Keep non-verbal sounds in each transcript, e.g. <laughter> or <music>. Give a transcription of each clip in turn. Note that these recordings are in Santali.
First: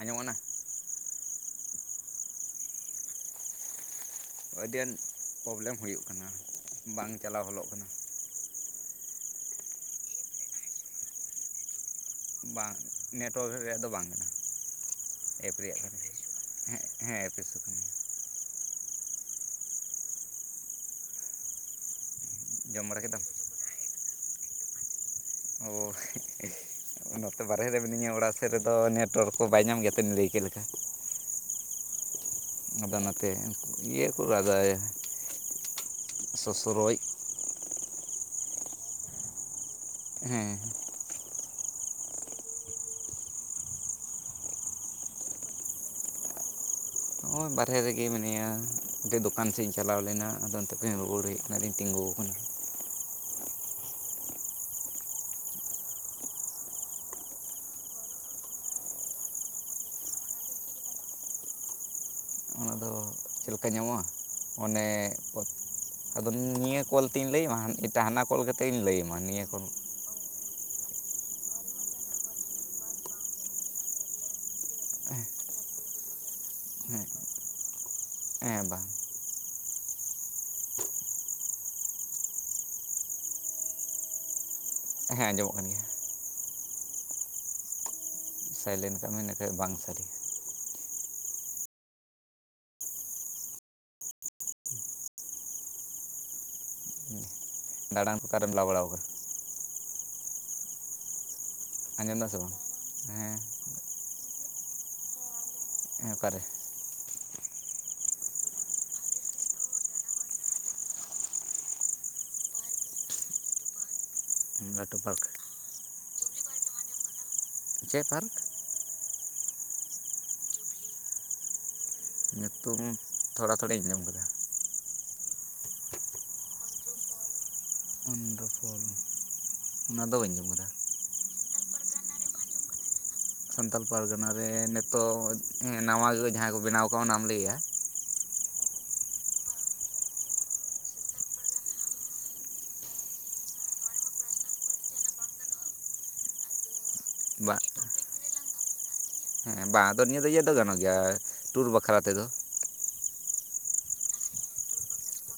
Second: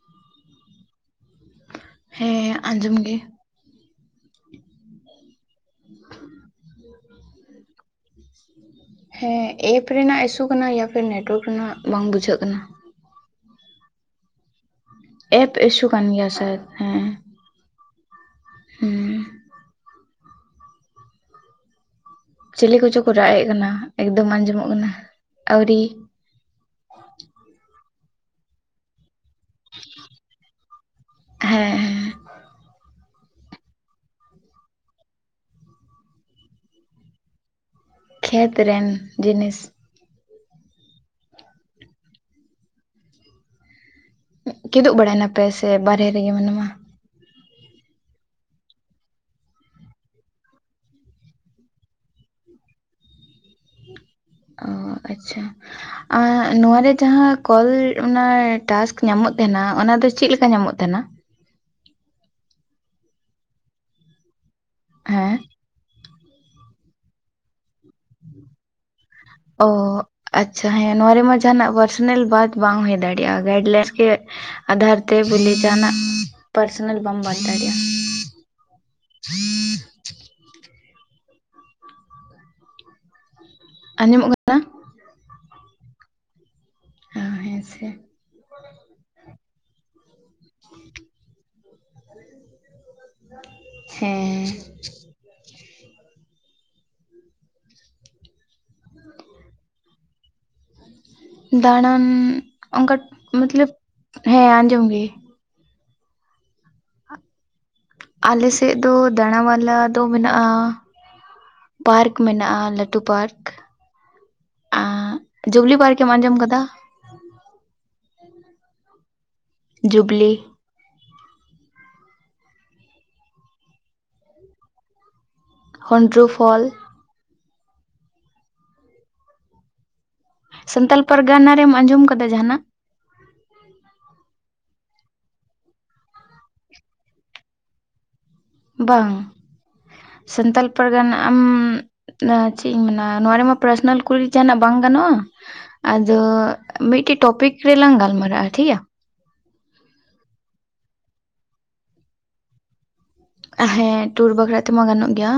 ᱟᱸᱡᱚᱢᱚᱜ ᱠᱟᱱᱟ ᱦᱮᱸ ᱟᱸᱡᱚᱢ ᱜᱮ ᱟᱹᱰᱤ ᱟᱸᱴ ᱯᱨᱚᱵᱞᱮᱢ ᱦᱩᱭᱩᱜ ᱠᱟᱱᱟ ᱵᱟᱝ ᱪᱟᱞᱟᱣ ᱜᱚᱞᱚᱜ ᱠᱟᱱᱟ ᱦᱮᱸ ᱮᱯ ᱨᱮᱱᱟᱜ ᱤᱥᱩ ᱠᱟᱱᱟ ᱭᱟ ᱯᱷᱤᱨ ᱱᱮᱴᱣᱟᱨᱠ ᱨᱮᱱᱟᱜ ᱵᱟᱝ ᱵᱩᱡᱷᱟᱹᱜ ᱠᱟᱱᱟ ᱵᱟᱝ ᱱᱮᱴᱣᱟᱨᱠ ᱨᱮᱭᱟᱜ ᱫᱚ ᱵᱟᱝ ᱠᱟᱱᱟ ᱮᱯ ᱨᱮᱭᱟᱜ ᱤᱥᱩ ᱠᱟᱱᱟ ᱠᱟᱱ ᱜᱮᱭᱟ ᱥᱮ ᱦᱮᱸ ᱮᱯ ᱤᱥᱩ ᱠᱟᱱᱟ ᱦᱮᱸ ᱪᱤᱞᱤ ᱡᱚᱢ ᱠᱚᱪᱚ ᱵᱟᱲᱟ ᱠᱚ ᱠᱮᱫᱟᱢ ᱨᱟᱜ ᱮᱫ ᱠᱟᱱᱟ ᱮᱠᱫᱚᱢ ᱟᱸᱡᱚᱢᱚᱜ ᱠᱟᱱᱟ ᱟᱹᱣᱨᱤ ᱚ ᱱᱚᱛᱮ ᱵᱟᱨᱦᱮ ᱨᱮ ᱢᱤᱱᱟᱹᱧᱟ ᱚᱲᱟᱜ ᱥᱮᱫ ᱨᱮᱫᱚ ᱱᱮᱴᱣᱟᱨᱠ ᱠᱚ ᱵᱟᱭ ᱧᱟᱢ ᱜᱮᱭᱟ ᱛᱮᱫ ᱞᱟᱹᱭᱠᱮᱫ ᱞᱮᱠᱟ ᱦᱮᱸ ᱦᱮᱸ ᱚᱱᱟᱛᱮ ᱤᱭᱟᱹ ᱠᱚ ᱨᱟᱜᱟ ᱥᱚᱥᱨᱚᱡ ᱠᱷᱮᱛ ᱨᱮᱱ ᱡᱤᱱᱤᱥ ᱦᱮᱸ ᱠᱤᱫᱩᱵ ᱵᱟᱲᱟᱭ ᱱᱟᱯᱮ ᱥᱮ ᱵᱟᱦᱨᱮ ᱨᱮᱜᱮ ᱢᱮᱱᱟᱢᱟ ᱱᱚᱜᱼᱚᱭ ᱵᱟᱨᱦᱮ ᱨᱮᱜᱮ ᱢᱮᱱᱟᱧᱟ ᱠᱩᱫᱩᱵ ᱫᱚᱠᱟᱱ ᱥᱮᱫ ᱤᱧ ᱪᱟᱞᱟᱣ ᱞᱮᱱᱟ ᱟᱫᱚ ᱚᱱᱛᱮ ᱠᱷᱚᱱᱤᱧ ᱨᱩᱭᱟᱹᱲ ᱦᱮᱡ ᱵᱟᱫᱮᱧ ᱛᱤᱸᱜᱩ <inaudible> ᱟᱨ ᱟᱪᱪᱷᱟ ᱱᱚᱣᱟᱨᱮ ᱡᱟᱦᱟᱸ ᱠᱚᱞ ᱚᱱᱟ ᱴᱟᱥᱠ ᱧᱟᱢᱚᱜ ᱛᱟᱦᱮᱸᱱᱟ ᱚᱱᱟ ᱚᱱᱟᱫᱚ ᱪᱮᱫ ᱞᱮᱠᱟ ᱧᱟᱢᱚᱜ ᱛᱟᱦᱮᱸᱱᱟ <inaudible> ᱪᱮᱫ ᱞᱮᱠᱟ ᱧᱟᱢᱚᱜᱼᱟ ᱚᱱᱮ ᱦᱮᱸ ᱟᱫᱚ ᱱᱤᱭᱟᱹ ᱠᱚᱞ ᱛᱮᱧ ᱞᱟᱹᱭᱢᱟ? ᱦᱟᱱᱟ ᱠᱚᱞ ᱠᱟᱛᱮᱜ ᱤᱧ ᱞᱟᱹᱭ ᱟᱢᱟ ᱱᱤᱭᱟᱹ ᱠᱚᱞ ᱡᱟᱦᱟᱸ ᱱᱚᱣᱟ ᱨᱮᱢᱟ ᱡᱟᱦᱟᱱᱟᱜ ᱯᱟᱨᱥᱚᱱᱟᱞ ᱵᱟᱛ ᱵᱟᱝ ᱦᱩᱭ ᱫᱟᱲᱮᱭᱟᱜᱼᱟ ᱜᱟᱭᱤᱰᱞᱟᱭᱤᱱᱥ ᱜᱮ ᱟᱫᱷᱟᱨ ᱛᱮ ᱵᱚᱞᱤ ᱡᱟᱦᱟᱱᱟᱜ ᱯᱟᱨᱥᱚᱱᱟᱞ ᱵᱟᱢ ᱵᱟᱛ ᱫᱟᱲᱮᱭᱟᱜᱼᱟ ᱦᱮᱸ ᱵᱟᱝ <inaudible> ᱟᱸᱡᱚᱢᱚᱜ ᱠᱟᱱᱟ ᱦᱮᱸ ᱟᱸᱡᱚᱢᱚᱜ ᱠᱟᱱ ᱜᱮᱭᱟ ᱦ ᱦᱮᱸ ᱥᱮ ᱥᱟᱭᱞᱮᱱᱴ ᱠᱟᱜ ᱢᱮ ᱤᱱᱟᱹᱠᱷᱟᱱ ᱵᱟᱝ ᱥᱟᱰᱤᱭᱟ ᱦᱮᱸ ᱫᱟᱬᱟᱱ ᱠᱚ ᱚᱠᱟᱨᱮᱢ ᱞᱟ ᱵᱟᱲᱟᱣ ᱟᱠᱟ ᱫᱟᱬᱟᱱ ᱟᱸᱡᱚᱢ ᱫᱟᱢ ᱥᱮ ᱵᱟᱝ ᱚᱱᱠᱟ ᱦᱮᱸ ᱢᱚᱛᱞᱚᱵ ᱦᱮᱸ ᱟᱸᱡᱚᱢ ᱜᱮ ᱚᱠᱟᱨᱮ ᱟᱞᱮ ᱥᱮᱫ ᱫᱚ ᱫᱟᱬᱟ ᱢᱟᱞᱟ ᱫᱚ ᱢᱮᱱᱟᱜᱼᱟ ᱯᱟᱨᱠ ᱢᱮᱱᱟᱜᱼᱟ ᱞᱟᱹᱴᱩ ᱯᱟᱨᱠ ᱞᱟᱹᱴᱩ ᱯᱟᱨᱠ ᱡᱩᱵᱽᱞᱤ ᱯᱟᱨᱠᱮᱢ ᱟᱸᱡᱚᱢ ᱠᱟᱫᱟ <unintelligible> ᱪᱮᱫ ᱯᱟᱨᱠ ᱡᱩᱵᱽᱞᱤ ᱧᱩᱛᱩᱢ ᱛᱷᱚᱲᱟ ᱛᱷᱚᱲᱤᱧ ᱟᱸᱡᱚᱢ ᱠᱟᱫᱟ ᱦᱩᱱᱰᱩᱨᱩ ᱯᱷᱚᱞ ᱦᱩᱱᱰᱩᱨᱩ ᱯᱷᱚᱞ ᱚᱱᱟᱫᱚ ᱵᱟᱹᱧ ᱟᱡᱚᱢ ᱠᱟᱫᱟ ᱮᱢ ᱟᱸᱡᱚᱢ ᱟᱠᱟᱫᱟ ᱡᱟᱦᱟᱱᱟᱜ ᱥᱟᱱᱛᱟᱲ ᱯᱟᱨᱜᱟᱱᱟ ᱨᱮ ᱱᱤᱛᱚᱜ ᱱᱟᱣᱟ ᱜᱮ ᱡᱟᱦᱟᱸ ᱠᱚ ᱵᱮᱱᱟᱣ ᱠᱟᱜ ᱚᱱᱟᱢ ᱞᱟᱹᱭ ᱮᱼᱟ ᱵᱟᱝ ᱥᱟᱱᱛᱟᱲ ᱯᱟᱨᱜᱟᱱᱟ ᱟᱢ ᱪᱮᱫ ᱤᱧ ᱢᱮᱱᱟ ᱱᱚᱣᱟ ᱨᱮᱢᱟ ᱯᱟᱨᱥᱚᱱᱟᱞ ᱠᱩᱲᱤ ᱡᱟᱦᱟᱱᱟᱜ ᱵᱟᱝ ᱜᱟᱱᱚᱜᱼᱟ ᱟᱫᱚ ᱢᱤᱫ ᱴᱮᱡ ᱴᱚᱯᱤᱠ ᱵᱟᱝ ᱨᱮ ᱞᱟᱝ ᱜᱟᱞ ᱢᱟᱨᱟ ᱟ ᱴᱷᱤᱠ ᱜᱮᱭᱟ ᱦᱮᱸ ᱵᱟᱝ ᱟᱫᱚ ᱱᱤᱭᱟᱹ ᱫᱚ ᱤᱭᱟᱹ ᱫᱚ ᱜᱟᱱᱚᱜ ᱜᱮᱭᱟ ᱴᱩᱨ ᱵᱟᱠᱷᱨᱟ ᱛᱮᱫᱚ ᱦᱮᱸ ᱴᱩᱨ ᱵᱟᱠᱷᱨᱟ ᱛᱮᱢᱟ ᱜᱟᱱᱚᱜ ᱜᱮᱭᱟ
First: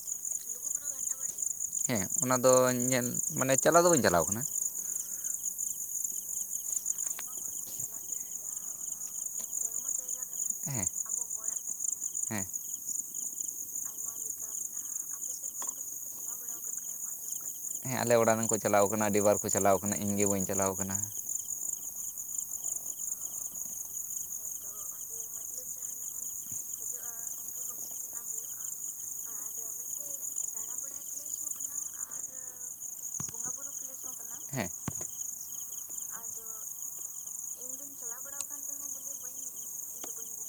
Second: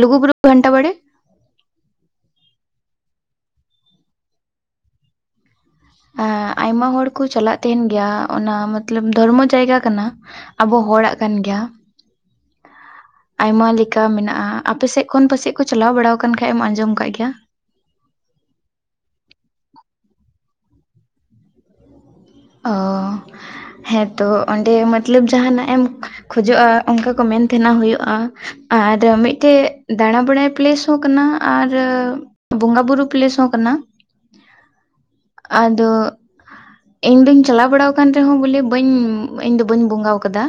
ᱞᱩᱜᱩ ᱯᱩᱨᱩ ᱜᱷᱟᱱᱴᱟ ᱵᱟᱲᱮ ᱦᱮᱸ ᱚᱱᱟᱫᱚ ᱧᱮᱞ ᱢᱟᱱᱮ ᱪᱟᱞᱟᱣ ᱫᱚ ᱵᱟᱹᱧ ᱪᱟᱞᱟᱣ ᱠᱟᱱᱟ ᱟᱟ ᱟᱭᱢᱟ ᱦᱚᱲ ᱠᱚ ᱪᱟᱞᱟᱼᱜ ᱛᱟᱦᱮᱱ ᱜᱮᱭᱟ ᱚᱱᱟ ᱢᱚᱛᱞᱚᱵ ᱫᱷᱚᱨᱢᱚ ᱡᱟᱭᱜᱟ ᱠᱟᱱᱟ ᱟᱵᱚ ᱦᱮᱸ ᱦᱚᱲᱟᱜ ᱠᱟᱱ ᱜᱮᱭᱟ ᱦᱮᱸ ᱟᱭᱢᱟ ᱞᱮᱠᱟ ᱢᱮᱱᱟᱜᱼᱟ ᱟᱯᱮᱮᱥᱮᱫ ᱠᱷᱚᱱ ᱯᱟᱥᱮᱡ ᱠᱚ ᱪᱟᱞᱟᱣ ᱵᱟᱲᱟ ᱟᱠᱟᱱ ᱠᱷᱟᱱᱮᱡ ᱮᱢ ᱟᱸᱡᱚᱢ ᱟᱠᱟᱟᱜ ᱜᱮᱭᱟ ᱦᱮᱸ ᱟᱞᱮ ᱚᱲᱟᱜ ᱨᱮᱱ ᱠᱚ ᱪᱟᱞᱟᱣ ᱟᱠᱟᱱᱟ ᱟᱹᱰᱤ ᱵᱟᱨ ᱠᱚ ᱪᱟᱞᱟᱣ ᱟᱠᱟᱱᱟ ᱤᱧ ᱜᱮ ᱵᱟᱹᱧ ᱪᱟᱞᱟᱣ ᱟᱠᱟᱱᱟ ᱚ ᱦᱮᱸᱛᱚ ᱚᱸᱰᱮ ᱢᱚᱛᱞᱚᱵ ᱡᱟᱦᱱᱟᱜ ᱮᱢ ᱠᱷᱚᱡᱚᱜᱼᱟ ᱚᱱᱠᱟ ᱠᱚ ᱢᱮ ᱱ ᱛᱟᱦᱮᱸᱱᱟ ᱦᱩᱭᱩᱜᱼᱟ ᱟᱨ ᱢᱤᱫᱴᱮᱡ ᱫᱟᱬᱟ ᱵᱟᱲᱟᱭ ᱯᱞᱮᱥ ᱦᱚᱸ ᱠᱟᱱᱟ ᱟᱨ ᱵᱚᱸᱜᱟ ᱵᱩᱨᱩ ᱯᱞᱮᱥ ᱦᱚᱸ ᱠᱟᱱᱟ ᱦᱮᱸ ᱟᱫᱚ ᱤᱧ ᱫᱧ ᱪᱟᱞᱟᱣ ᱵᱟᱲᱟ ᱟᱠᱟᱱ ᱨᱮᱦᱚᱸ ᱵᱚᱞᱮ ᱵᱟᱹᱧ ᱤᱧ ᱫᱚ ᱵᱟᱹᱧ ᱵᱚᱸᱜᱟ ᱟᱠᱟᱫᱟ